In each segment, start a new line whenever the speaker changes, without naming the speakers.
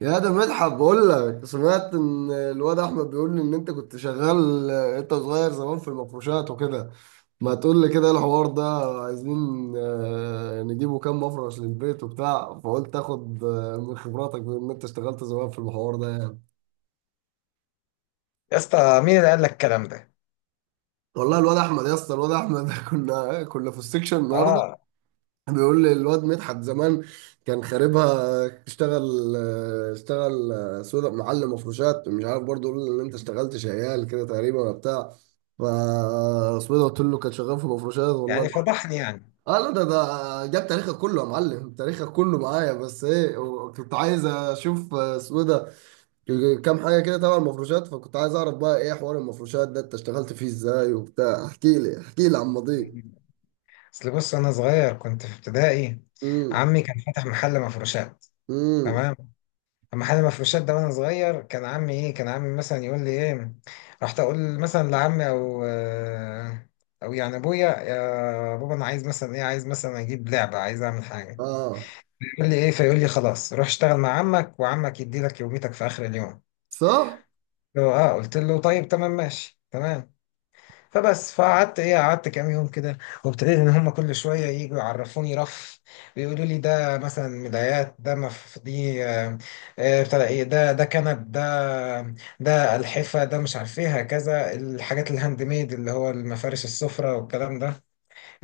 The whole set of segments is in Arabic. يا ده مدحت بقول لك سمعت ان الواد احمد بيقول لي ان انت كنت شغال انت صغير زمان في المفروشات وكده. ما تقول لي كده الحوار ده. عايزين نجيبه كام مفرش للبيت وبتاع، فقلت اخد من خبراتك بما ان انت اشتغلت زمان في الحوار ده يعني.
يا اسطى، مين اللي قال لك الكلام ده؟
والله الواد احمد يا اسطى الواد احمد كنا في السكشن النهارده.
اه
بيقول لي الواد مدحت زمان كان خاربها، اشتغل اشتغل سودا معلم مفروشات، مش عارف برضه يقول لي ان انت اشتغلت شيال كده تقريبا ولا بتاع. ف اسمه إيه ده، قلت له كان شغال في مفروشات والله.
يعني فضحني يعني.
اه لا، ده جاب تاريخك كله يا معلم، تاريخك كله معايا، بس ايه، كنت عايز اشوف اسمه إيه ده، كام حاجه كده تبع المفروشات، فكنت عايز اعرف بقى ايه حوار المفروشات ده، انت اشتغلت فيه ازاي وبتاع، احكي لي احكي لي عن ماضيك.
اصل بص، انا صغير كنت في ابتدائي.
امم
عمي كان فاتح محل مفروشات.
امم
تمام. محل مفروشات ده وانا صغير، كان عمي مثلا يقول لي ايه. رحت اقول مثلا لعمي او او يعني ابويا، يا بابا انا عايز مثلا ايه، عايز مثلا اجيب لعبه، عايز اعمل حاجه.
اه.
يقول لي ايه فيقول لي خلاص، روح اشتغل مع عمك وعمك يدي لك يوميتك في اخر اليوم.
صح.
قلت له طيب، تمام، ماشي، تمام. فبس فقعدت ايه قعدت كام يوم كده. وابتديت ان هم كل شويه يجوا يعرفوني رف، ويقولوا لي ده مثلا ملايات، ده مف دي آه، بتاع ايه ده، ده كنب، ده الحفه، ده مش عارف ايه، هكذا الحاجات، الهاند ميد اللي هو المفارش، السفره والكلام ده.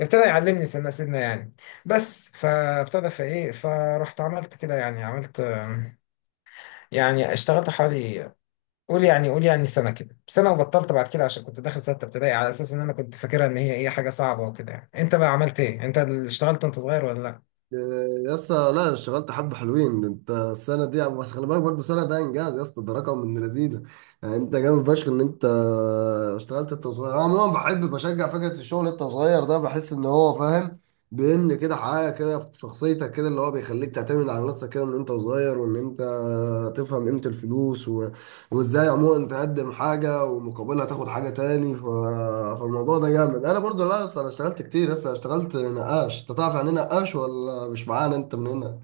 ابتدى يعلمني سنه سنه يعني. بس فابتدى فايه فرحت عملت كده يعني، عملت يعني اشتغلت حوالي، قول يعني سنة كده، سنة وبطلت بعد كده عشان كنت داخل ستة ابتدائي، على أساس إن أنا كنت فاكرها إن هي إيه، حاجة صعبة وكده يعني. أنت بقى عملت إيه؟ أنت اللي اشتغلت وأنت صغير ولا لأ؟
يا اسطى لا، اشتغلت حبة حلوين، ده انت السنة دي بس خلي بالك برضه السنة ده انجاز يا اسطى، ده رقم من لذينه. يعني انت جامد فشخ ان انت اشتغلت انت وصغير. انا عموما بحب بشجع فكرة الشغل انت وصغير ده، بحس ان هو فاهم بيبني كده حاجة كده في شخصيتك، كده اللي هو بيخليك تعتمد على نفسك كده من انت وصغير، وان انت تفهم قيمة الفلوس، وازاي عموما تقدم حاجه ومقابلها تاخد حاجه تاني ف... فالموضوع ده جامد. انا برضو، لا اصل انا اشتغلت كتير لسه، اشتغلت نقاش. انت تعرف يعني ايه نقاش ولا مش معانا انت من هنا؟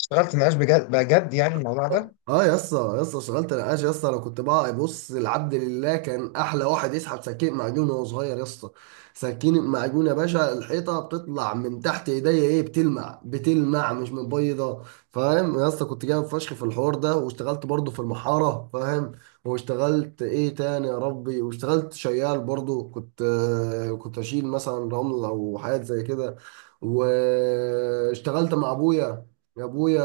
اشتغلت نقاش بجد بجد يعني الموضوع ده؟
اه يا اسطى، يا اسطى اشتغلت نقاش يا اسطى. انا كنت بقى، بص العبد لله كان احلى واحد يسحب سكين معجون وهو صغير يا اسطى. سكين معجون يا باشا، الحيطه بتطلع من تحت ايديا ايه، بتلمع بتلمع مش مبيضه. فاهم يا اسطى، كنت جامد فشخ في الحوار ده. واشتغلت برضه في المحاره، فاهم. واشتغلت ايه تاني يا ربي، واشتغلت شيال برضه، كنت كنت اشيل مثلا رمل او حاجات زي كده. واشتغلت مع ابويا، يا ابويا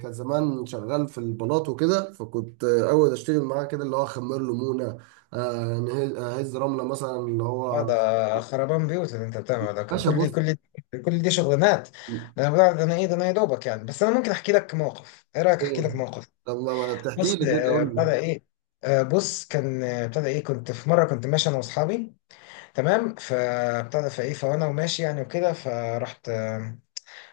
كان زمان شغال في البلاط وكده، فكنت اول اشتغل معاه كده اللي هو اخمر له مونه، اهز رمله مثلا اللي
اه،
هو.
ده خربان بيوت اللي انت بتعمله ده،
باشا
كل
بص.
كل كل دي شغلانات. ده انا يا دوبك يعني. بس انا ممكن احكي لك موقف، ايه رايك احكي
إيه؟
لك موقف؟
طب ما تحكي
بص،
لي كده،
آه،
قول
ابتدى
لي.
ايه آه، بص كان آه، ابتدى ايه كنت في مره كنت ماشي انا واصحابي، تمام. فابتدى فايه فانا وماشي يعني وكده، فرحت آه،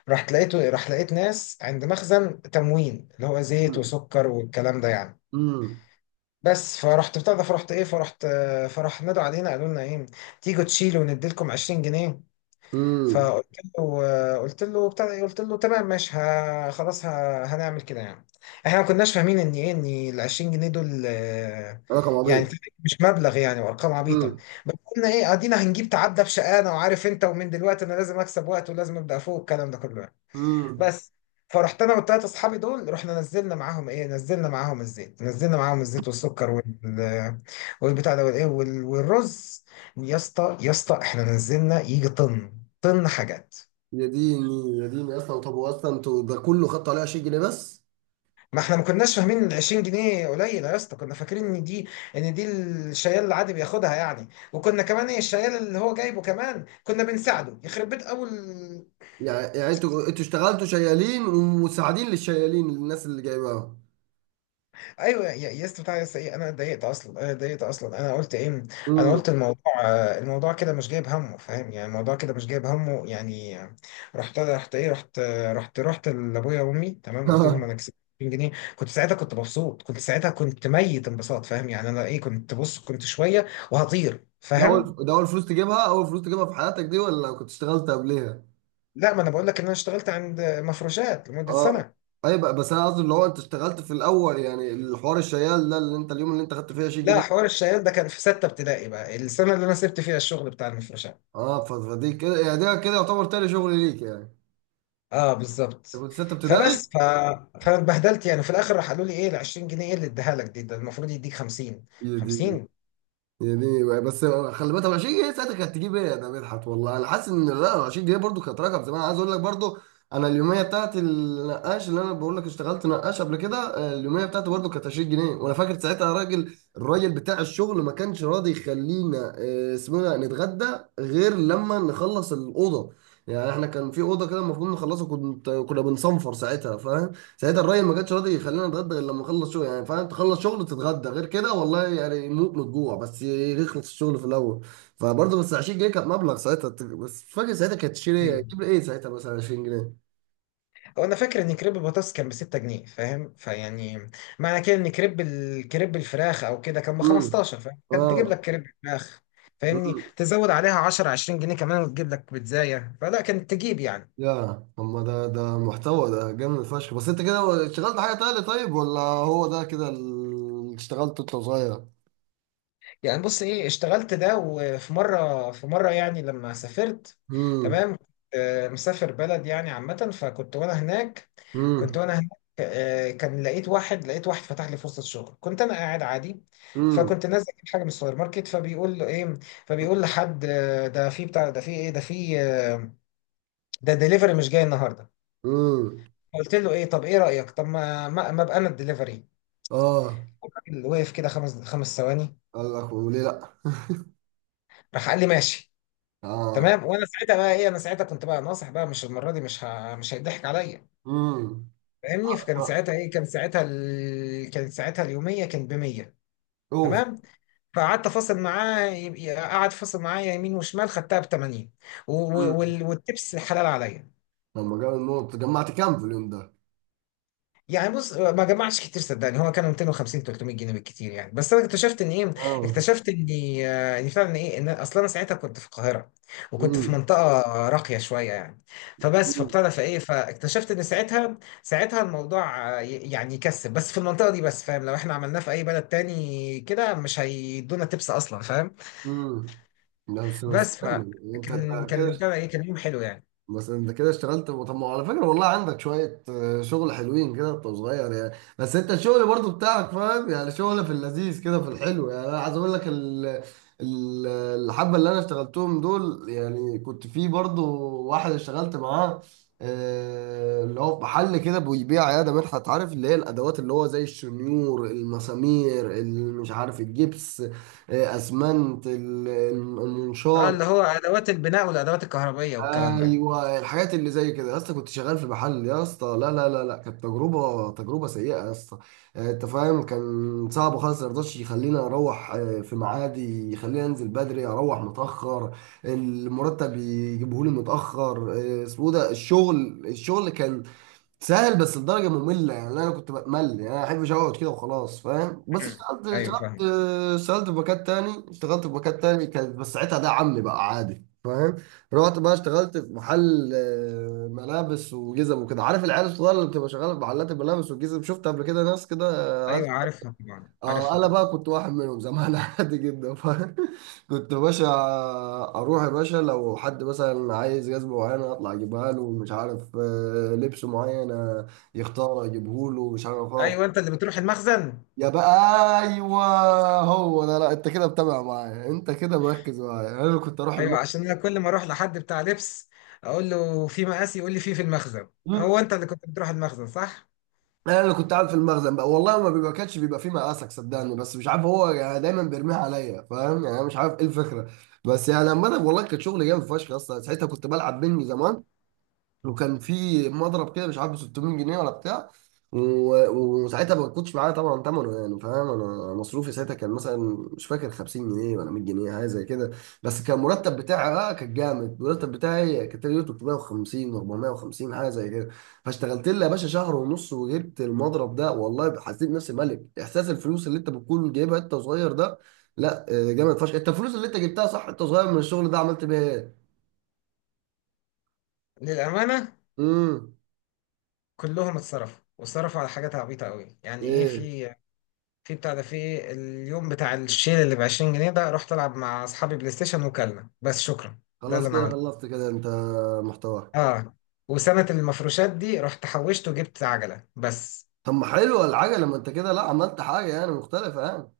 رحت لقيته راح لقيت ناس عند مخزن تموين اللي هو زيت وسكر والكلام ده يعني.
امم
بس فرحت بتاع ده فرحت ايه فرحت آه، فراح نادوا علينا، قالوا لنا ايه، تيجوا تشيلوا ونديلكم 20 جنيه.
امم
فقلت له آه، قلت له بتاع ده إيه، قلت له تمام ماشي، خلاص، هنعمل كده يعني. احنا ما كناش فاهمين ان ال 20 جنيه دول
رقم
يعني
عبيط.
مش مبلغ يعني، وارقام عبيطه.
امم
بس قلنا ايه، ادينا هنجيب، تعدى بشقانا، وعارف انت، ومن دلوقتي انا لازم اكسب وقت ولازم ابدا فوق الكلام ده كله يعني.
امم
بس، فرحت انا والتلات اصحابي دول، رحنا نزلنا معاهم ايه نزلنا معاهم الزيت، نزلنا معاهم الزيت والسكر وال والبتاع ده والايه وال- والرز. يا اسطى احنا نزلنا يجي طن، طن حاجات.
يا ديني يا ديني، اصلا طب هو اصلا انتوا ده كله خدتوا عليه 20 جنيه بس؟
ما احنا ما كناش فاهمين ال 20 جنيه قليله يا اسطى، كنا فاكرين ان دي الشيال العادي بياخدها يعني، وكنا كمان ايه، الشيال اللي هو جايبه كمان كنا بنساعده يخرب بيت اول.
يعني يعني انتوا انتوا اشتغلتوا شيالين ومساعدين للشيالين للناس اللي جايباهم.
ايوه يا اسطى، بتاع يا اسطى ايه انا اتضايقت اصلا، انا اتضايقت اصلا، انا قلت ايه، انا
امم
قلت الموضوع الموضوع كده مش جايب همه، فاهم يعني، الموضوع كده مش جايب همه يعني. آه، رحت رحت ايه رحت آه، رحت رحت لابويا وامي، تمام، قلت لهم انا كسبت 2000 جنيه. كنت ساعتها كنت مبسوط، كنت ساعتها كنت ميت انبساط، فاهم يعني، انا ايه كنت، بص كنت شويه وهطير
ده
فاهم.
اول، ده اول فلوس تجيبها، اول فلوس تجيبها في حياتك دي ولا لو كنت اشتغلت قبليها؟
لا ما انا بقول لك ان انا اشتغلت عند مفروشات لمده
اه.
سنه.
اي بقى، بس انا قصدي اللي هو انت اشتغلت في الاول، يعني الحوار الشيال ده اللي انت اليوم اللي انت خدت فيه 20
لا،
جنيه
حوار الشيال ده كان في سته ابتدائي، بقى السنه اللي انا سبت فيها الشغل بتاع المفروشات.
اه، فدي كده يعني، ده كده يعتبر تاني شغل ليك يعني.
اه
انت
بالظبط.
كنت ستة ابتدائي.
فبس ف... فاتبهدلت يعني، في الاخر راح قالوا لي ايه، ال 20 جنيه ايه اللي اديها لك دي؟ ده المفروض يديك 50،
يا دي.
50.
يعني بس خلي بالك، طب 20 جنيه ساعتها كانت تجيب ايه ده مدحت؟ والله انا حاسس ان لا، 20 جنيه برضو كانت رقم زمان عايز اقول لك برضو. انا اليوميه بتاعت النقاش اللي انا بقول لك اشتغلت نقاش قبل كده، اليوميه بتاعتي برضو كانت 20 جنيه. وانا فاكر ساعتها راجل، الراجل بتاع الشغل ما كانش راضي يخلينا اسمه إيه ده، نتغدى غير لما نخلص الاوضه. يعني احنا كان في اوضه كده المفروض نخلصها، كنت كنا بنصنفر ساعتها. ساعتها الراجل ما كانش راضي يخلينا نتغدى غير لما اخلص شغل، يعني فاهم، تخلص شغل تتغدى غير كده والله، يعني نموت من الجوع بس يخلص الشغل في الاول. فبرضه بس 20 جنيه كان مبلغ ساعتها. بس مش فاكر ساعتها كانت تشيل ايه،
مم.
تجيب لي ايه ساعتها مثلا 20 جنيه.
هو انا فاكر ان كريب البطاطس كان ب 6 جنيه، فاهم، فيعني معنى كده ان كريب كريب الفراخ او كده كان ب
امم
15، فاهم، كانت تجيب
اه.
لك كريب الفراخ، فاهمني،
امم
تزود عليها 10، 20 جنيه كمان وتجيب لك بيتزايه، فلا كانت تجيب يعني.
يا اما، ده محتوى، ده جامد فشخ. بس انت كده اشتغلت حاجه تانية طيب، ولا هو ده كده اللي اشتغلته انت صغير؟
يعني بص ايه، اشتغلت ده، وفي مره، في مره يعني لما سافرت،
امم
تمام، كنت، آه، مسافر بلد يعني، عامه، فكنت وانا هناك، كنت
امم
وانا هناك آه، كان لقيت واحد، لقيت واحد فتح لي فرصه شغل. كنت انا قاعد عادي،
امم
فكنت نازل اجيب حاجه من السوبر ماركت، فبيقول له ايه فبيقول لحد آه، ده في بتاع ده في ايه ده في آه، ده دليفري مش جاي النهارده.
امم
قلت له ايه، طب ايه رايك، طب ما ابقى انا الدليفري.
اه.
الراجل وقف كده خمس خمس ثواني،
قال لك وليه لا.
راح قال لي ماشي،
اه.
تمام. وانا ساعتها بقى ايه، انا ساعتها كنت بقى ناصح، بقى مش المره دي، مش مش هيضحك عليا،
امم
فاهمني. فكان ساعتها ايه، كان ساعتها كان ساعتها اليوميه كان ب 100.
اوف.
تمام. فقعدت فاصل معاه، قعد فاصل معايا يمين وشمال، خدتها ب 80.
مم.
والتبس حلال عليا.
لما جاب النقط، جمعت كام في اليوم ده؟
يعني بص ما جمعش كتير، صدقني هو كان 250، 300 جنيه بالكتير يعني. بس انا اكتشفت ان ايه،
اه.
اكتشفت اني ان فعلا ايه، ان اصلا انا ساعتها كنت في القاهره، وكنت في
امم
منطقه راقيه شويه يعني. فبس
امم
فابتدى فايه فاكتشفت ان ساعتها، ساعتها الموضوع يعني يكسب بس في المنطقه دي بس، فاهم، لو احنا عملناه في اي بلد تاني كده مش هيدونا تبس اصلا، فاهم.
امم لا بس بس
بس
كمل. انت،
فكان
أنت
كان
كده،
بتاع ده ايه، كان يوم حلو يعني.
بس انت كده اشتغلت. طب ما هو على فكره والله عندك شويه شغل حلوين كده وانت صغير يعني. بس انت الشغل برضو بتاعك فاهم يعني، شغل في اللذيذ كده في الحلو. يعني انا عايز اقول لك ال- الحبه اللي انا اشتغلتهم دول، يعني كنت في برضو واحد اشتغلت معاه، اللي هو في محل كده بيبيع عياده، مدحت عارف اللي هي الادوات اللي هو زي الشنيور، المسامير، اللي مش عارف الجبس، اسمنت،
اه
المنشار.
اللي هو ادوات البناء والادوات الكهربائيه والكلام ده.
ايوه، الحاجات اللي زي كده يا اسطى، كنت شغال في محل يا اسطى. لا لا لا لا، كانت تجربه، تجربه سيئه يا اسطى. انت فاهم، كان صعب خالص، ما رضاش يخليني اروح في ميعادي، يخليني انزل بدري اروح متاخر، المرتب يجيبه لي متاخر، اسمه إيه ده. الشغل الشغل كان سهل بس لدرجه ممله يعني، انا كنت بمل، يعني انا ما احبش اقعد كده وخلاص فاهم. بس
مم.
اشتغلت،
ايوه
اشتغلت
فاهم.
اشتغلت في مكان تاني، اشتغلت في مكان تاني كانت، بس ساعتها ده عمي بقى عادي فاهم. رحت بقى اشتغلت في محل ملابس وجزم وكده، عارف العيال الصغيره اللي بتبقى شغاله في محلات الملابس والجزم، شفت قبل كده ناس كده.
ايوه عارفها طبعا،
اه،
عارفها
انا
طبعا.
بقى كنت واحد منهم زمان عادي جدا. ف كنت يا باشا، اروح يا باشا لو حد مثلا عايز جزمه معينه اطلع اجيبها له، مش عارف لبس معين يختار اجيبه له، مش عارف اقف.
ايوه، انت اللي بتروح المخزن.
يا بقى. ايوه. هو ده، لا انت كده متابع معايا، انت كده مركز معايا. انا اللي كنت اروح
ايوه عشان
المطعم،
انا كل ما اروح لحد بتاع لبس اقول له في مقاسي، يقول لي في المخزن. هو انت اللي كنت بتروح المخزن صح؟
انا اللي كنت قاعد في المخزن بقى والله. ما بيبقى، كانش بيبقى فيه مقاسك صدقني، بس مش عارف هو يعني دايما بيرميها عليا، فاهم يعني، أنا مش عارف ايه الفكره. بس يعني عامه والله كان شغل جامد فشخ. اصلا ساعتها كنت بلعب بينج زمان، وكان في مضرب كده مش عارف ب 600 جنيه ولا بتاع، وساعتها ما كنتش معايا طبعا ثمنه يعني فاهم. انا مصروفي ساعتها كان مثلا، مش فاكر، 50 جنيه ولا 100 جنيه حاجه زي كده. بس كان المرتب بتاعي بقى كان جامد، المرتب بتاعي كان تقريبا 350، 450 حاجه زي كده. فاشتغلت لي يا باشا شهر ونص وجبت المضرب ده والله، حسيت نفسي ملك. احساس الفلوس اللي انت بتكون جايبها انت صغير ده، لا جامد فشخ. انت الفلوس اللي انت جبتها صح انت صغير من الشغل ده عملت بيها ايه؟
للامانه،
امم
كلهم اتصرفوا، واتصرفوا على حاجات عبيطه قوي يعني. ايه
ايه.
في، في بتاع ده، في اليوم بتاع الشيل اللي ب 20 جنيه ده رحت العب مع اصحابي بلاي ستيشن وكلنا، بس شكرا. ده اللي
خلاص
انا
كده،
عملته.
خلصت كده انت محتوى.
اه، وسنه المفروشات دي رحت حوشت وجبت عجله بس.
طب ما حلوه العجله، لما انت كده لا عملت حاجه يعني مختلفه يعني.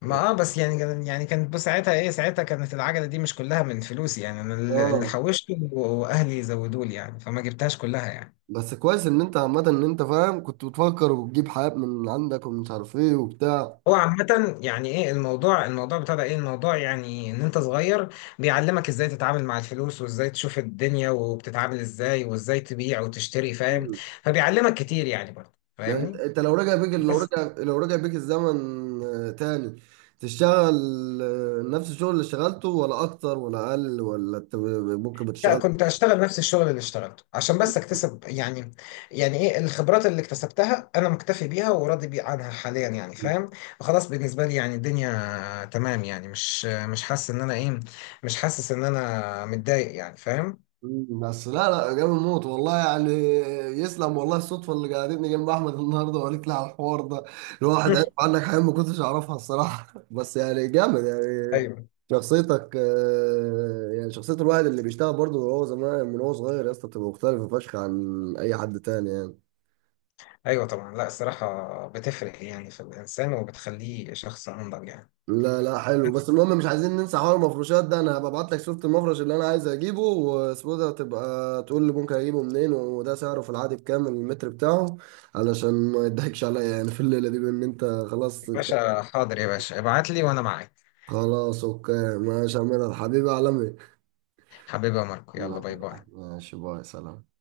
ما اه بس يعني يعني كانت، بص ساعتها ايه، ساعتها كانت العجله دي مش كلها من فلوسي يعني، انا اللي
اه.
حوشته واهلي زودوا لي يعني، فما جبتهاش كلها يعني.
بس كويس ان انت عامه ان انت فاهم، كنت بتفكر وتجيب حاجات من عندك ومش عارف ايه وبتاع.
هو عامة يعني ايه الموضوع، الموضوع بتاع ده، ايه الموضوع يعني، ان انت صغير بيعلمك ازاي تتعامل مع الفلوس، وازاي تشوف الدنيا وبتتعامل ازاي، وازاي تبيع وتشتري، فاهم،
مم.
فبيعلمك كتير يعني برضه
لا انت،
فاهمني.
انت لو رجع بيك، لو
بس،
رجع، لو رجع بيك الزمن تاني، تشتغل نفس الشغل اللي اشتغلته، ولا اكتر ولا اقل، ولا انت ممكن
لا
بتشتغل؟
كنت اشتغل نفس الشغل اللي اشتغلته عشان بس اكتسب يعني، يعني ايه، الخبرات اللي اكتسبتها انا مكتفي بيها وراضي بي عنها حاليا يعني فاهم. خلاص، بالنسبه لي يعني الدنيا تمام يعني، مش حاسس ان انا ايه، مش حاسس ان انا متضايق يعني فاهم.
مم. بس لا لا، جامد موت والله يعني. يسلم والله الصدفه اللي قعدتني جنب احمد النهارده وقالت لي على الحوار ده. الواحد عارف
مم.
عنك حاجات ما كنتش اعرفها الصراحه بس يعني جامد يعني.
ايوه.
شخصيتك يعني شخصيه الواحد اللي بيشتغل برضه وهو زمان من هو صغير يا اسطى بتبقى مختلفه فشخ عن اي حد تاني يعني.
ايوه طبعا. لا الصراحه بتفرق يعني في الانسان وبتخليه شخص انضج يعني.
لا لا، حلو. بس المهم مش عايزين ننسى حوار المفروشات ده، انا هبعت لك صورة المفرش اللي انا عايز اجيبه واسمه ده، تبقى تقول لي ممكن اجيبه منين وده سعره في العادي بكام المتر بتاعه، علشان ما يضحكش عليا يعني في الليلة دي بان انت. خلاص.
يا باشا حاضر يا باشا، ابعت لي وانا معاك.
خلاص اوكي ماشي يا مدحت حبيبي عالمي.
حبيبي يا ماركو، يلا، باي باي.
ماشي، باي، سلام.